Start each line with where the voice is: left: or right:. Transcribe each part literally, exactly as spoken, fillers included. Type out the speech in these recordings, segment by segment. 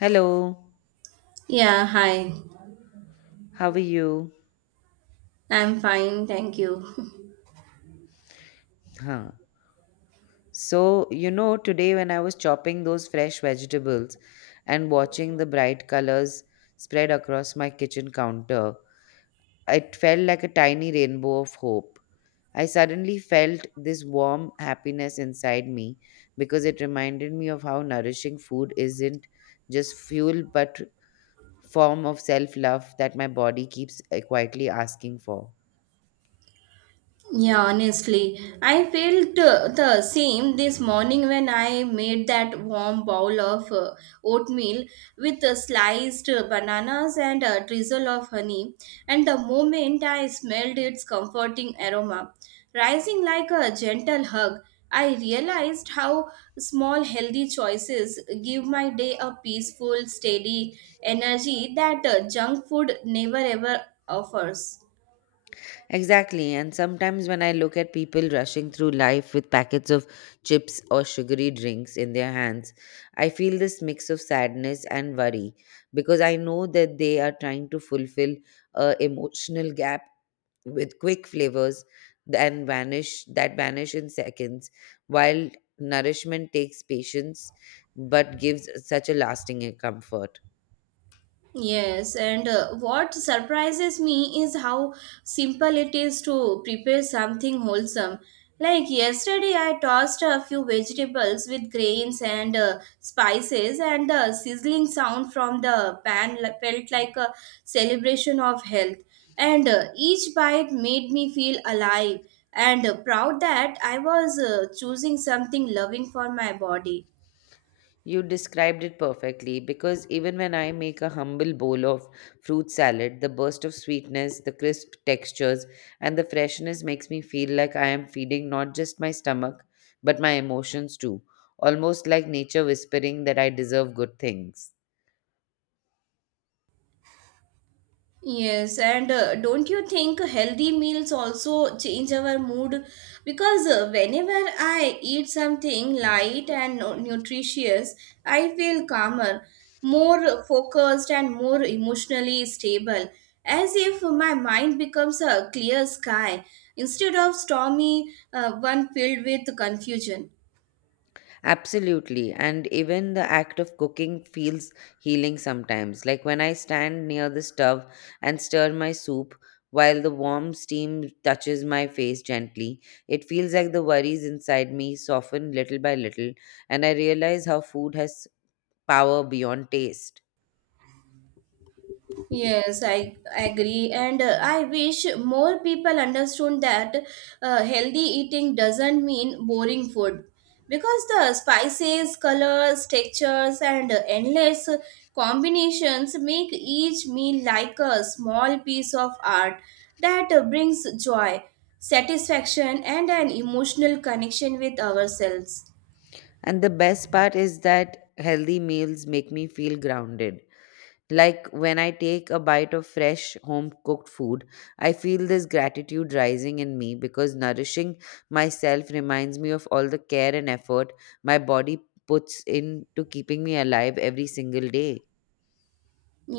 left: Hello,
right: Yeah, hi.
left: how are you?
right: I'm fine, thank you.
left: Huh. So, you know, today when I was chopping those fresh vegetables and watching the bright colors spread across my kitchen counter, it felt like a tiny rainbow of hope. I suddenly felt this warm happiness inside me because it reminded me of how nourishing food isn't just fuel but form of self-love that my body keeps uh, quietly asking for.
right: Yeah, honestly, I felt uh, the same this morning when I made that warm bowl of uh, oatmeal with uh, sliced uh, bananas and a drizzle of honey. And the moment I smelled its comforting aroma, rising like a gentle hug, I realized how small healthy choices give my day a peaceful, steady energy that uh, junk food never ever offers.
left: Exactly. And sometimes when I look at people rushing through life with packets of chips or sugary drinks in their hands, I feel this mix of sadness and worry because I know that they are trying to fulfill a emotional gap with quick flavors and vanish that vanish in seconds while nourishment takes patience but gives such a lasting comfort.
right: Yes, and uh, what surprises me is how simple it is to prepare something wholesome. Like yesterday, I tossed a few vegetables with grains and uh, spices, and the sizzling sound from the pan li- felt like a celebration of health. And uh, each bite made me feel alive and uh, proud that I was uh, choosing something loving for my body.
left: You described it perfectly because even when I make a humble bowl of fruit salad, the burst of sweetness, the crisp textures, and the freshness makes me feel like I am feeding not just my stomach, but my emotions too, almost like nature whispering that I deserve good things.
right: Yes, and uh, don't you think healthy meals also change our mood? Because uh, whenever I eat something light and nu- nutritious, I feel calmer, more focused, and more emotionally stable, as if my mind becomes a clear sky instead of stormy uh, one filled with confusion.
left: Absolutely. And even the act of cooking feels healing sometimes. Like when I stand near the stove and stir my soup while the warm steam touches my face gently, it feels like the worries inside me soften little by little, and I realize how food has power beyond taste.
right: Yes, I agree, and uh, I wish more people understood that uh, healthy eating doesn't mean boring food because the spices, colors, textures, and endless combinations make each meal like a small piece of art that uh, brings joy, satisfaction, and an emotional connection with ourselves.
left: And the best part is that healthy meals make me feel grounded. Like when I take a bite of fresh home cooked food, I feel this gratitude rising in me because nourishing myself reminds me of all the care and effort my body puts into keeping me alive every single day.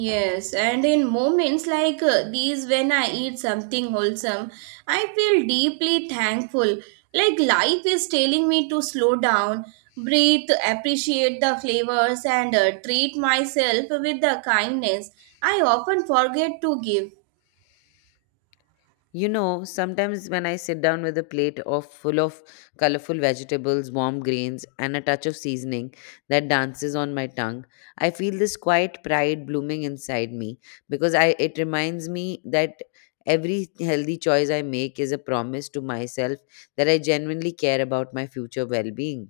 right: Yes, and in moments like uh, these, when I eat something wholesome, I feel deeply thankful. Like life is telling me to slow down, breathe, appreciate the flavors, and uh, treat myself with the kindness I often forget to give.
left: You know, sometimes when I sit down with a plate of full of colorful vegetables, warm grains, and a touch of seasoning that dances on my tongue, I feel this quiet pride blooming inside me because I it reminds me that every healthy choice I make is a promise to myself that I genuinely care about my future well-being.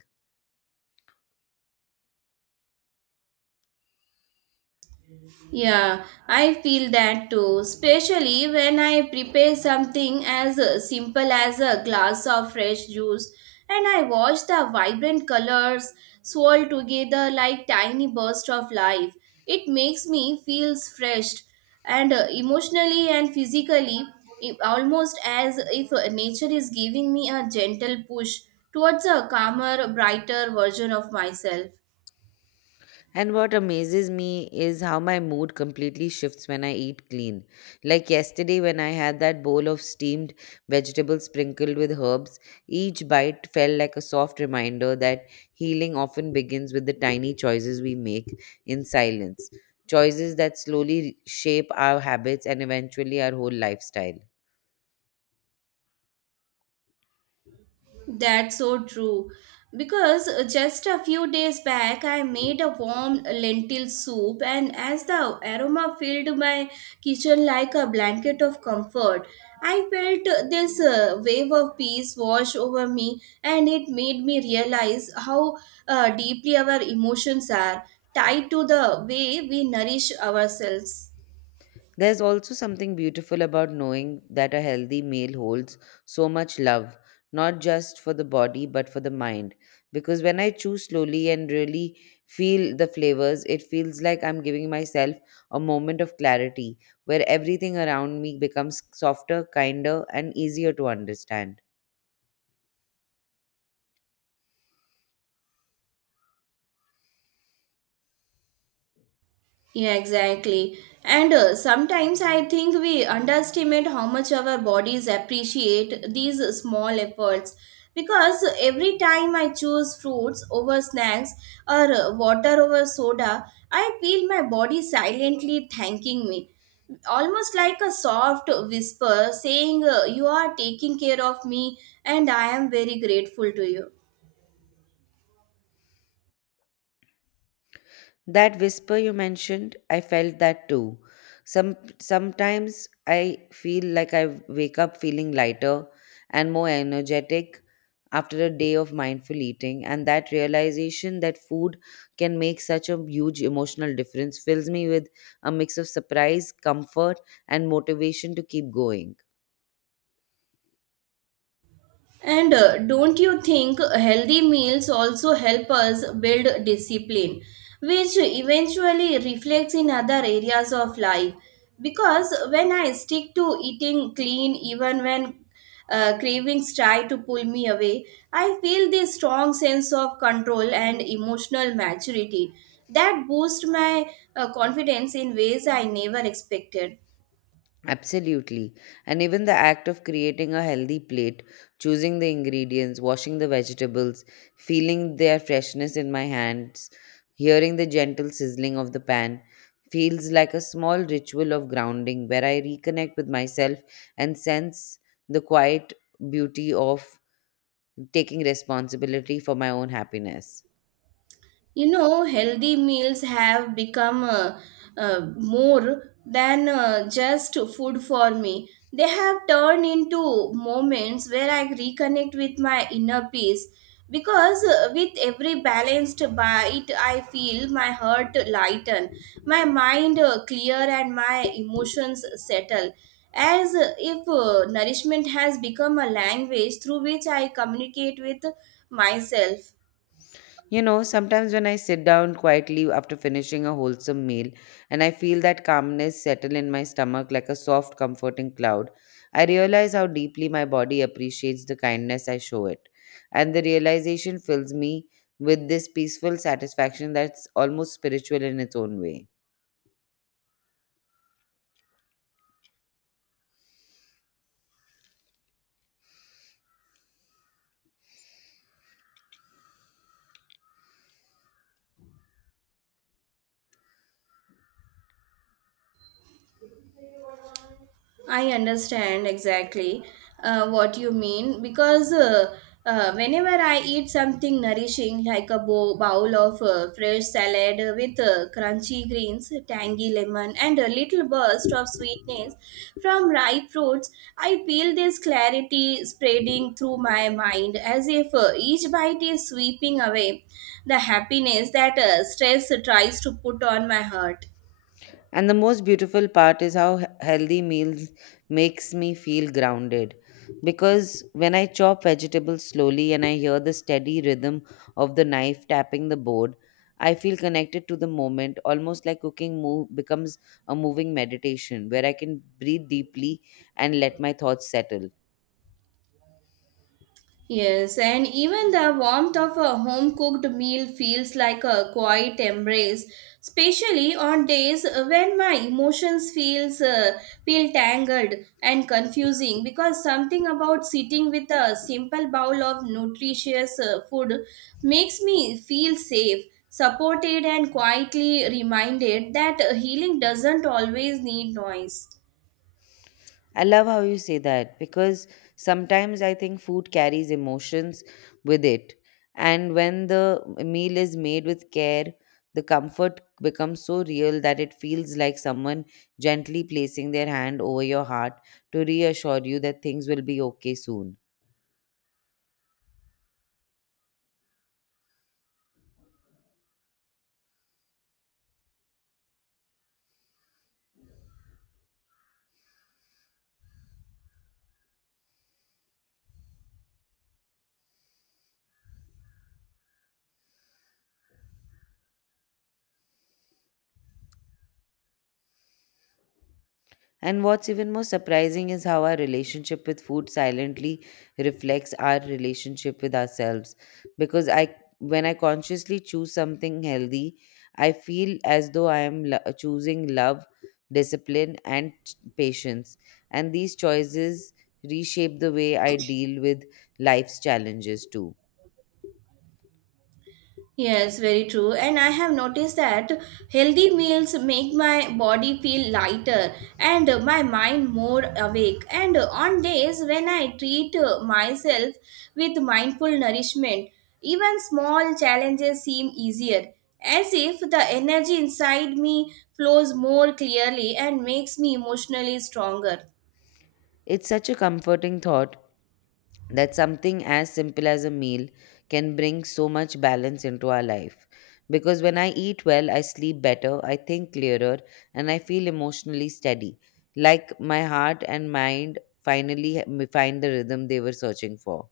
right: Yeah, I feel that too, especially when I prepare something as uh, simple as a glass of fresh juice and I watch the vibrant colors swirl together like tiny bursts of life. It makes me feel refreshed and uh, emotionally and physically i- almost as if uh, nature is giving me a gentle push towards a calmer, brighter version of myself.
left: And what amazes me is how my mood completely shifts when I eat clean. Like yesterday, when I had that bowl of steamed vegetables sprinkled with herbs, each bite felt like a soft reminder that healing often begins with the tiny choices we make in silence. Choices that slowly shape our habits and eventually our whole lifestyle.
right: That's so true. Because uh, just a few days back, I made a warm lentil soup, and as the aroma filled my kitchen like a blanket of comfort, I felt uh, this uh, wave of peace wash over me, and it made me realize how uh, deeply our emotions are tied to the way we nourish ourselves.
left: There's also something beautiful about knowing that a healthy meal holds so much love, not just for the body but for the mind. Because when I chew slowly and really feel the flavors, it feels like I'm giving myself a moment of clarity where everything around me becomes softer, kinder, and easier to understand.
right: Yeah, exactly. And uh, sometimes I think we underestimate how much our bodies appreciate these small efforts. Because every time I choose fruits over snacks or uh, water over soda, I feel my body silently thanking me. Almost like a soft whisper saying, uh, you are taking care of me and I am very grateful to you.
left: That whisper you mentioned, I felt that too. Some sometimes I feel like I wake up feeling lighter and more energetic after a day of mindful eating, and that realization that food can make such a huge emotional difference fills me with a mix of surprise, comfort, and motivation to keep going.
right: And uh, don't you think healthy meals also help us build discipline, which eventually reflects in other areas of life? Because when I stick to eating clean, even when uh, cravings try to pull me away, I feel this strong sense of control and emotional maturity that boosts my uh, confidence in ways I never expected.
left: Absolutely. And even the act of creating a healthy plate, choosing the ingredients, washing the vegetables, feeling their freshness in my hands, hearing the gentle sizzling of the pan, feels like a small ritual of grounding where I reconnect with myself and sense the quiet beauty of taking responsibility for my own happiness.
right: You know, healthy meals have become uh, uh, more than uh, just food for me. They have turned into moments where I reconnect with my inner peace because uh, with every balanced bite I feel my heart lighten, my mind uh, clear, and my emotions settle as uh, if uh, nourishment has become a language through which I communicate with myself.
left: You know, sometimes when I sit down quietly after finishing a wholesome meal and I feel that calmness settle in my stomach like a soft, comforting cloud, I realize how deeply my body appreciates the kindness I show it. And the realization fills me with this peaceful satisfaction that's almost spiritual in its own way.
right: I understand exactly uh, what you mean because uh, uh, whenever I eat something nourishing like a bow- bowl of uh, fresh salad with uh, crunchy greens, tangy lemon, and a little burst of sweetness from ripe fruits, I feel this clarity spreading through my mind as if uh, each bite is sweeping away the happiness that uh, stress tries to put on my heart.
left: And the most beautiful part is how he- healthy meals makes me feel grounded, because when I chop vegetables slowly and I hear the steady rhythm of the knife tapping the board, I feel connected to the moment, almost like cooking move becomes a moving meditation where I can breathe deeply and let my thoughts settle.
right: Yes, and even the warmth of a home cooked meal feels like a quiet embrace, especially on days when my emotions feels uh, feel tangled and confusing because something about sitting with a simple bowl of nutritious uh, food makes me feel safe, supported and quietly reminded that uh, healing doesn't always need noise.
left: I love how you say that because sometimes I think food carries emotions with it. And when the meal is made with care, the comfort becomes so real that it feels like someone gently placing their hand over your heart to reassure you that things will be okay soon. And what's even more surprising is how our relationship with food silently reflects our relationship with ourselves. Because I, when I consciously choose something healthy, I feel as though I am lo- choosing love, discipline, and patience. And these choices reshape the way I deal with life's challenges too.
right: Yes, very true. And I have noticed that healthy meals make my body feel lighter and uh, my mind more awake. And uh, on days when I treat uh, myself with mindful nourishment, even small challenges seem easier, as if the energy inside me flows more clearly and makes me emotionally stronger.
left: It's such a comforting thought that something as simple as a meal can bring so much balance into our life. Because when I eat well, I sleep better, I think clearer, and I feel emotionally steady. Like my heart and mind finally h- find the rhythm they were searching for.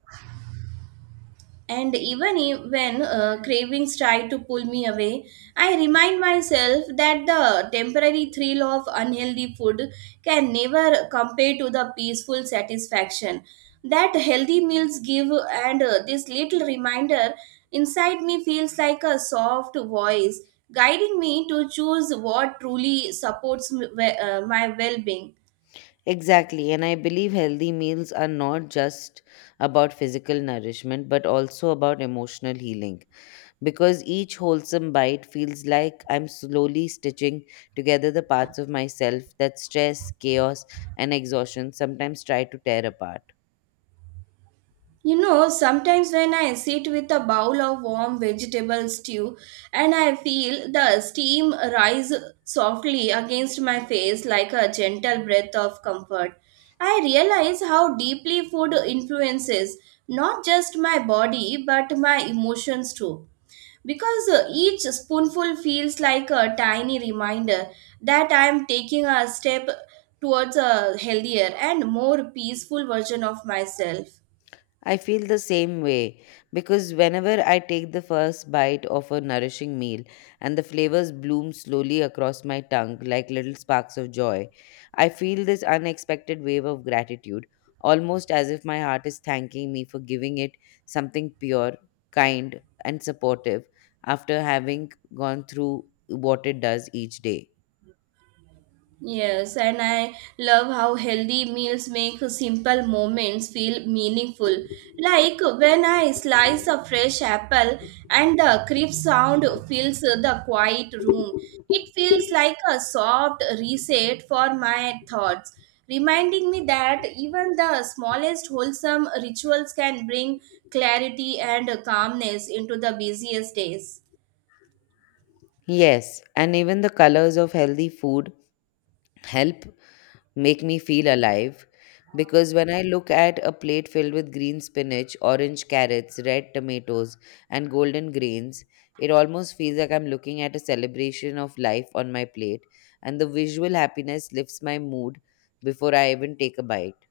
right: And even i- when uh, cravings try to pull me away, I remind myself that the temporary thrill of unhealthy food can never compare to the peaceful satisfaction that healthy meals give. And uh, this little reminder inside me feels like a soft voice guiding me to choose what truly supports m- we- uh, my well being.
left: Exactly, and I believe healthy meals are not just about physical nourishment but also about emotional healing, because each wholesome bite feels like I'm slowly stitching together the parts of myself that stress, chaos, and exhaustion sometimes try to tear apart.
right: You know, sometimes when I sit with a bowl of warm vegetable stew and I feel the steam rise softly against my face like a gentle breath of comfort, I realize how deeply food influences not just my body but my emotions too. Because uh, each spoonful feels like a tiny reminder that I am taking a step towards a healthier and more peaceful version of myself.
left: I feel the same way because whenever I take the first bite of a nourishing meal and the flavors bloom slowly across my tongue like little sparks of joy, I feel this unexpected wave of gratitude, almost as if my heart is thanking me for giving it something pure, kind, and supportive after having gone through what it does each day.
right: Yes, and I love how healthy meals make simple moments feel meaningful. Like when I slice a fresh apple and the crisp sound fills the quiet room. It feels like a soft reset for my thoughts, reminding me that even the smallest wholesome rituals can bring clarity and calmness into the busiest days.
left: Yes, and even the colors of healthy food help make me feel alive, because when I look at a plate filled with green spinach, orange carrots, red tomatoes, and golden grains, it almost feels like I'm looking at a celebration of life on my plate, and the visual happiness lifts my mood before I even take a bite.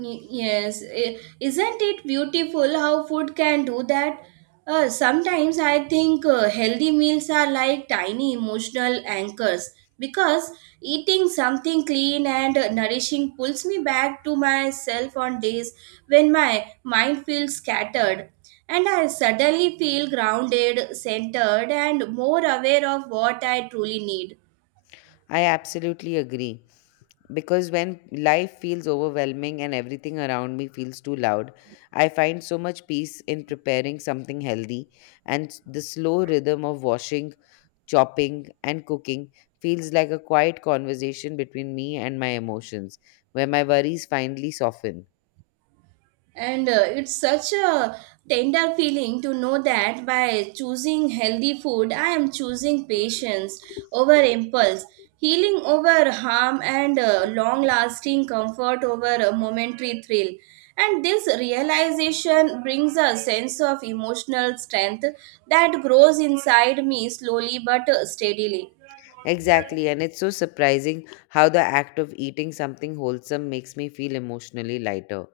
right: Y- Yes, I- isn't it beautiful how food can do that? Uh, sometimes I think uh, healthy meals are like tiny emotional anchors because eating something clean and uh, nourishing pulls me back to myself on days when my mind feels scattered. And I suddenly feel grounded, centered, and more aware of what I truly need.
left: I absolutely agree, because when life feels overwhelming and everything around me feels too loud, I find so much peace in preparing something healthy, and s- the slow rhythm of washing, chopping, and cooking feels like a quiet conversation between me and my emotions, where my worries finally soften.
right: And uh, it's such a tender feeling to know that by choosing healthy food, I am choosing patience over impulse, healing over harm, and uh, long lasting comfort over a momentary thrill. And this realization brings a sense of emotional strength that grows inside me slowly but uh, steadily.
left: Exactly, and it's so surprising how the act of eating something wholesome makes me feel emotionally lighter.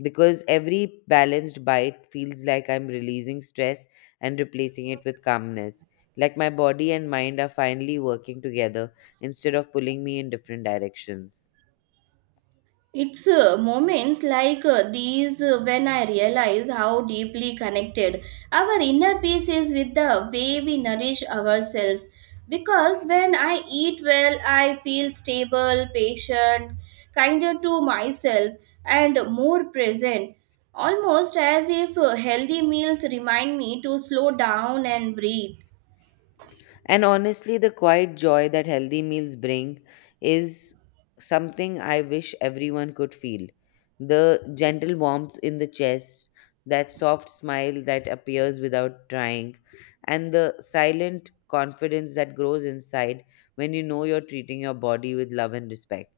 left: Because every balanced bite feels like I'm releasing stress and replacing it with calmness. Like my body and mind are finally working together instead of pulling me in different directions.
right: It's uh, moments like uh, these uh, when I realize how deeply connected our inner peace is with the way we nourish ourselves. Because when I eat well, I feel stable, patient, kinder to myself, and more present. Almost as if uh, healthy meals remind me to slow down and breathe.
left: And honestly, the quiet joy that healthy meals bring is something I wish everyone could feel. The gentle warmth in the chest, that soft smile that appears without trying, and the silent confidence that grows inside when you know you're treating your body with love and respect.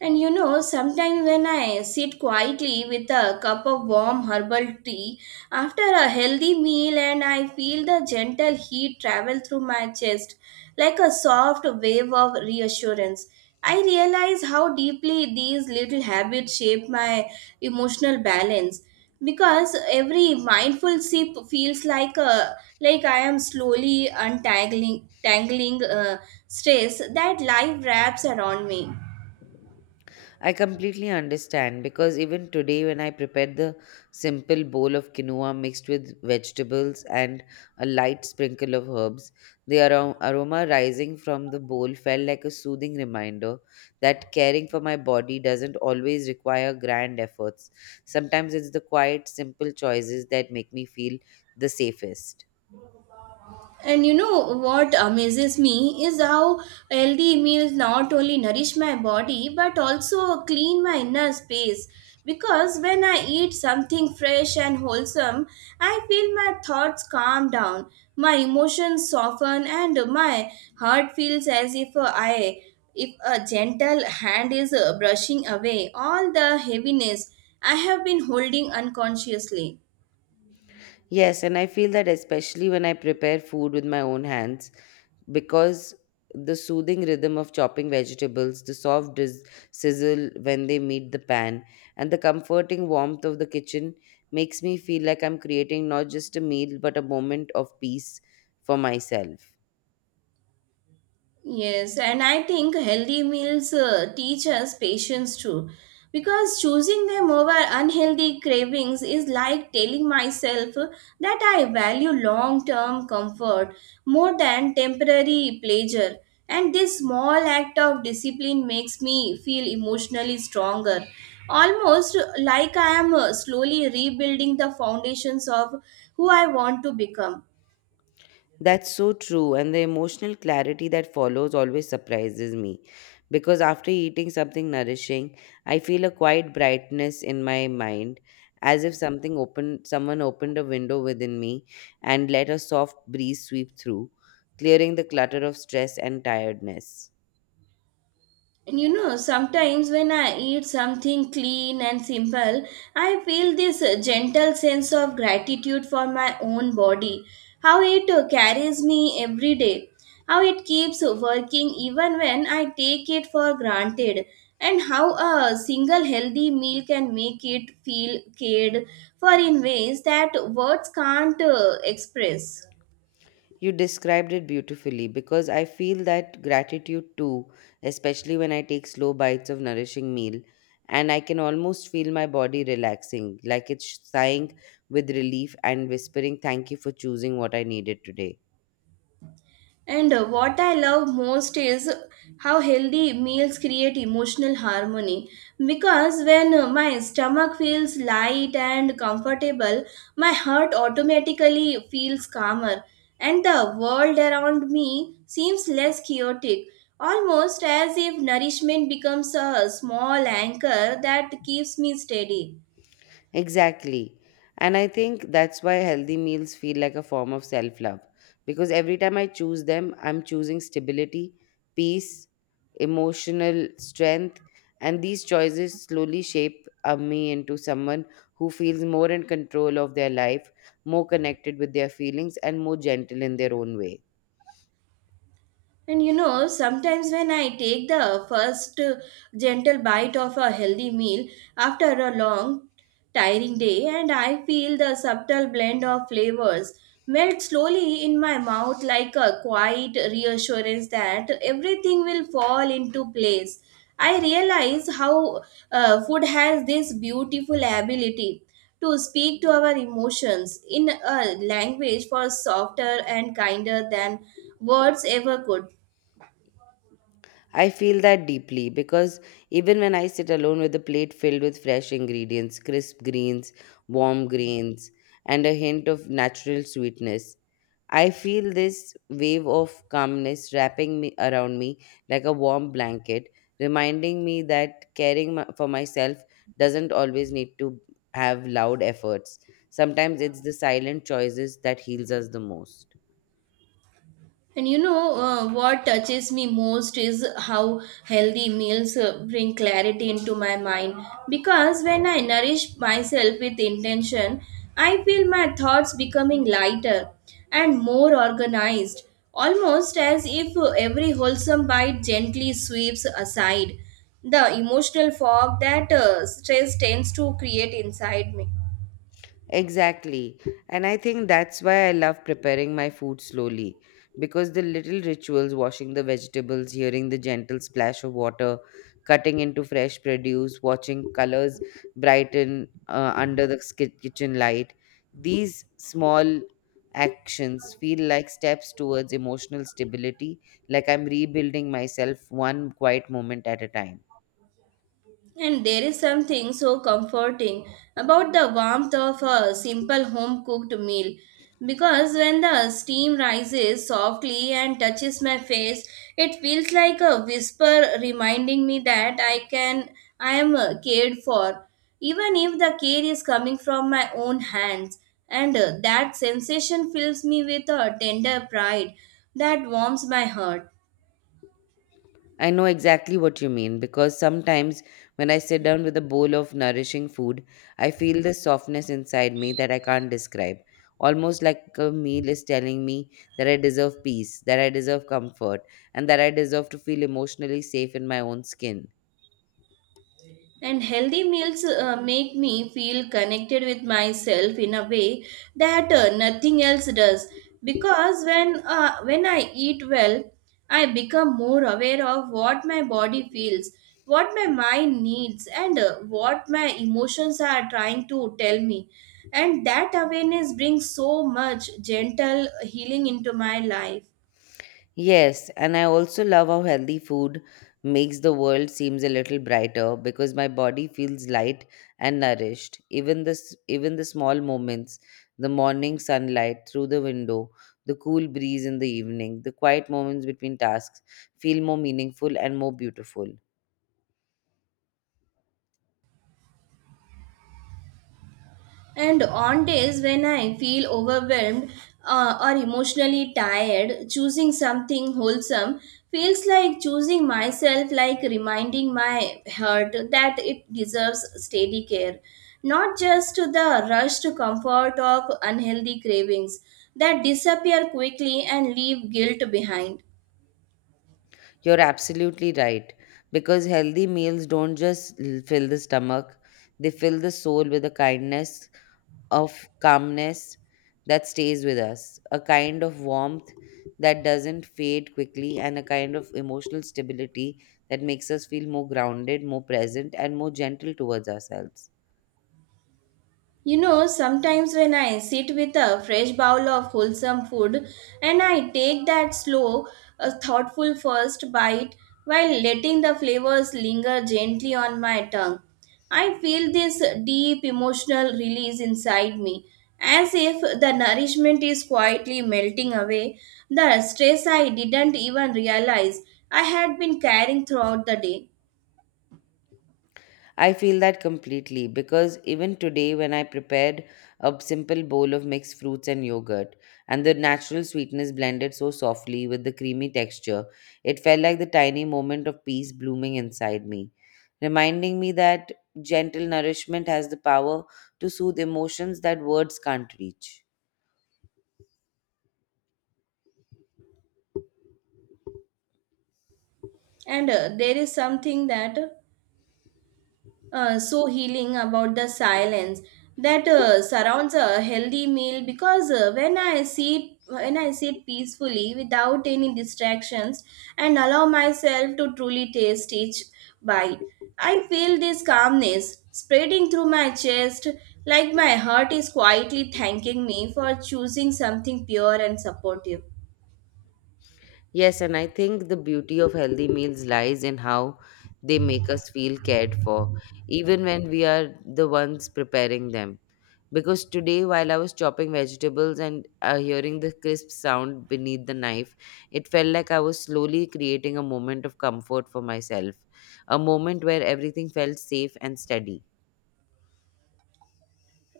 right: And you know, sometimes when I sit quietly with a cup of warm herbal tea after a healthy meal, and I feel the gentle heat travel through my chest like a soft wave of reassurance, I realize how deeply these little habits shape my emotional balance because every mindful sip feels like a like I am slowly untangling tangling uh, stress that life wraps around me.
left: I completely understand because even today, when I prepared the simple bowl of quinoa mixed with vegetables and a light sprinkle of herbs, the aro- aroma rising from the bowl felt like a soothing reminder that caring for my body doesn't always require grand efforts. Sometimes it's the quiet, simple choices that make me feel the safest.
right: And you know what amazes me is how healthy meals not only nourish my body but also clean my inner space. Because when I eat something fresh and wholesome, I feel my thoughts calm down, my emotions soften, and my heart feels as if I, if a gentle hand is uh, brushing away all the heaviness I have been holding unconsciously.
left: Yes, and I feel that especially when I prepare food with my own hands, because the soothing rhythm of chopping vegetables, the soft dis- sizzle when they meet the pan, and the comforting warmth of the kitchen makes me feel like I'm creating not just a meal but a moment of peace for myself.
right: Yes, and I think healthy meals uh, teach us patience too. Because choosing them over unhealthy cravings is like telling myself that I value long term comfort more than temporary pleasure. And this small act of discipline makes me feel emotionally stronger, almost like I am uh, slowly rebuilding the foundations of who I want to become.
left: That's so true. And the emotional clarity that follows always surprises me. Because after eating something nourishing, I feel a quiet brightness in my mind, as if something opened, someone opened a window within me and let a soft breeze sweep through, clearing the clutter of stress and tiredness.
right: And you know, sometimes when I eat something clean and simple, I feel this uh, gentle sense of gratitude for my own body, how it uh, carries me every day, how it keeps working even when I take it for granted, and how a single healthy meal can make it feel cared for in ways that words can't uh, express.
left: You described it beautifully because I feel that gratitude too, especially when I take slow bites of nourishing meal and I can almost feel my body relaxing, like it's sighing with relief and whispering, "Thank you for choosing what I needed today."
right: And uh, what I love most is how healthy meals create emotional harmony. Because when uh, my stomach feels light and comfortable, my heart automatically feels calmer, and the world around me seems less chaotic. Almost as if nourishment becomes a small anchor that keeps me steady.
left: Exactly. And I think that's why healthy meals feel like a form of self love. Because every time I choose them, I'm choosing stability, peace, emotional strength. And these choices slowly shape uh, me into someone who feels more in control of their life, more connected with their feelings, and more gentle in their own way.
right: And you know, sometimes when I take the first uh, gentle bite of a healthy meal after a long, tiring day, and I feel the subtle blend of flavors melt slowly in my mouth like a quiet reassurance that everything will fall into place. I realize how uh, food has this beautiful ability to speak to our emotions in a language far softer and kinder than words ever could.
left: I feel that deeply because even when I sit alone with a plate filled with fresh ingredients, crisp greens, warm grains, and a hint of natural sweetness, I feel this wave of calmness wrapping me around me like a warm blanket, reminding me that caring my- for myself doesn't always need to have loud efforts. Sometimes it's the silent choices that heals us the most.
right: And you know uh, what touches me most is how healthy meals uh, bring clarity into my mind. Because when I nourish myself with intention, I feel my thoughts becoming lighter and more organized, almost as if uh, every wholesome bite gently sweeps aside the emotional fog that uh, stress tends to create inside me.
left: Exactly. And I think that's why I love preparing my food slowly, because the little rituals, washing the vegetables, hearing the gentle splash of water, cutting into fresh produce, watching colors brighten uh, under the sk- kitchen light, these small actions feel like steps towards emotional stability, like I'm rebuilding myself one quiet moment at a time.
right: And there is something so comforting about the warmth of a simple home cooked meal because when the steam rises softly and touches my face, it feels like a whisper reminding me that I can I am uh, cared for, even if the care is coming from my own hands. And uh, that sensation fills me with a tender pride that warms my heart.
left: I know exactly what you mean because sometimes when I sit down with a bowl of nourishing food, I feel this softness inside me that I can't describe. Almost like a meal is telling me that I deserve peace, that I deserve comfort, and that I deserve to feel emotionally safe in my own skin.
right: And healthy meals uh, make me feel connected with myself in a way that uh, nothing else does. Because when uh, when I eat well, I become more aware of what my body feels, what my mind needs, and uh, what my emotions are trying to tell me. And that awareness brings so much gentle healing into my life.
left: Yes, and I also love how healthy food makes the world seems a little brighter because my body feels light and nourished. Even this, even the small moments, the morning sunlight through the window, the cool breeze in the evening, the quiet moments between tasks feel more meaningful and more beautiful.
right: And on days when I feel overwhelmed uh, or emotionally tired, choosing something wholesome feels like choosing myself, like reminding my heart that it deserves steady care, not just the rushed comfort of unhealthy cravings that disappear quickly and leave guilt behind.
left: You're absolutely right because healthy meals don't just l- fill the stomach, they fill the soul with a kindness of calmness that stays with us, a kind of warmth that doesn't fade quickly, and a kind of emotional stability that makes us feel more grounded, more present, and more gentle towards ourselves.
right: You know, sometimes when I sit with a fresh bowl of wholesome food and I take that slow, uh, thoughtful first bite while letting the flavors linger gently on my tongue, I feel this deep emotional release inside me, as if the nourishment is quietly melting away the stress I didn't even realize I had been carrying throughout the day.
left: I feel that completely because even today, when I prepared a simple bowl of mixed fruits and yogurt, and the natural sweetness blended so softly with the creamy texture, it felt like the tiny moment of peace blooming inside me, reminding me that gentle nourishment has the power to soothe emotions that words can't reach.
right: And uh, there is something that uh, so healing about the silence that uh, surrounds a healthy meal because uh, when i sit when i sit peacefully without any distractions and allow myself to truly taste each bite. I feel this calmness spreading through my chest like my heart is quietly thanking me for choosing something pure and supportive.
left: Yes, and I think the beauty of healthy meals lies in how they make us feel cared for, even when we are the ones preparing them. Because today, while I was chopping vegetables and uh, hearing the crisp sound beneath the knife, it felt like I was slowly creating a moment of comfort for myself, a moment where everything felt safe and steady.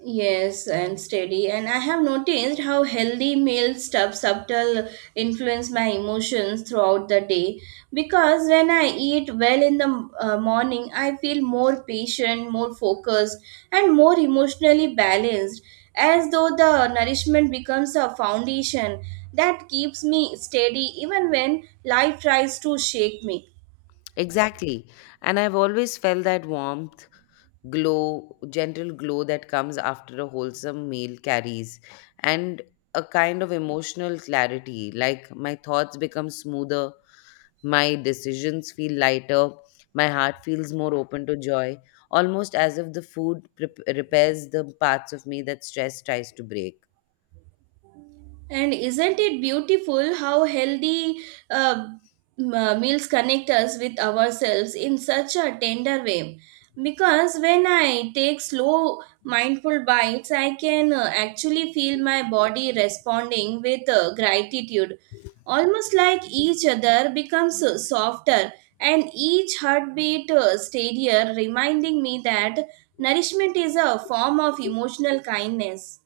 right: Yes, and steady. And I have noticed how healthy meal stuff subtle influence my emotions throughout the day. Because when I eat well in the uh, morning, I feel more patient, more focused, and more emotionally balanced, as though the nourishment becomes a foundation that keeps me steady even when life tries to shake me.
left: Exactly. And I've always felt that warmth, glow, gentle glow that comes after a wholesome meal carries, and a kind of emotional clarity, like my thoughts become smoother, my decisions feel lighter. My heart feels more open to joy, almost as if the food prep- repairs the parts of me that stress tries to break.
right: And isn't it beautiful how healthy uh, m- uh, meals connect us with ourselves in such a tender way? Because when I take slow, mindful bites, I can uh, actually feel my body responding with uh, gratitude. Almost like each other becomes uh, softer and each heartbeat uh, steadier, reminding me that nourishment is a form of emotional kindness.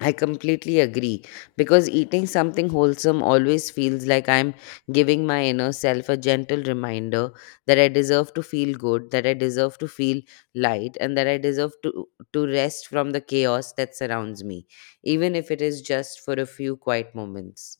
left: I completely agree because eating something wholesome always feels like I'm giving my inner self a gentle reminder that I deserve to feel good, that I deserve to feel light, and that I deserve to, to rest from the chaos that surrounds me, even if it is just for a few quiet moments.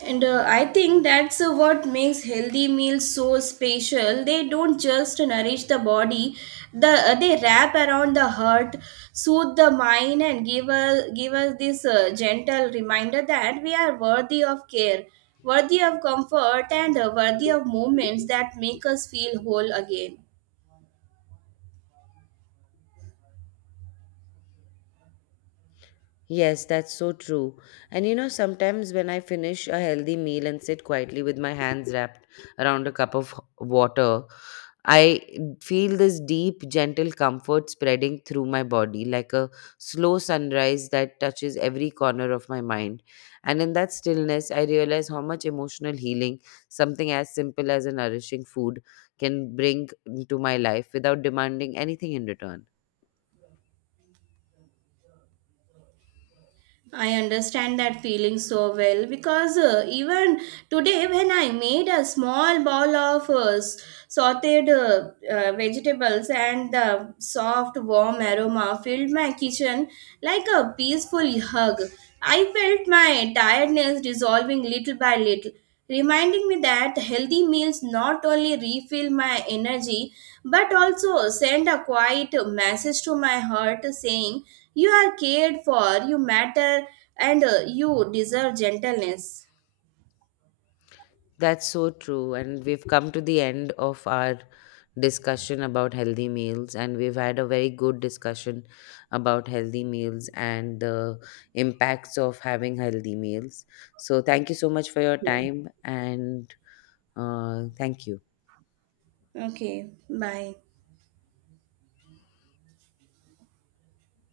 right: And uh, I think that's uh, what makes healthy meals so special. They don't just nourish the body; the uh, they wrap around the heart, soothe the mind, and give us give us this uh, gentle reminder that we are worthy of care, worthy of comfort, and uh, worthy of moments that make us feel whole again.
left: Yes, that's so true. And you know, sometimes when I finish a healthy meal and sit quietly with my hands wrapped around a cup of water, I feel this deep, gentle comfort spreading through my body like a slow sunrise that touches every corner of my mind. And in that stillness, I realize how much emotional healing something as simple as a nourishing food can bring into my life without demanding anything in return.
right: I understand that feeling so well because uh, even today, when I made a small bowl of uh, s- sauteed uh, uh, vegetables and the soft, warm aroma filled my kitchen like a peaceful hug, I felt my tiredness dissolving little by little, reminding me that healthy meals not only refill my energy but also send a quiet message to my heart saying you are cared for, you matter, and uh, you deserve gentleness.
left: That's so true. And we've come to the end of our discussion about healthy meals, and we've had a very good discussion about healthy meals and the impacts of having healthy meals. So, thank you so much for your time, and uh, thank you.
right: Okay, bye.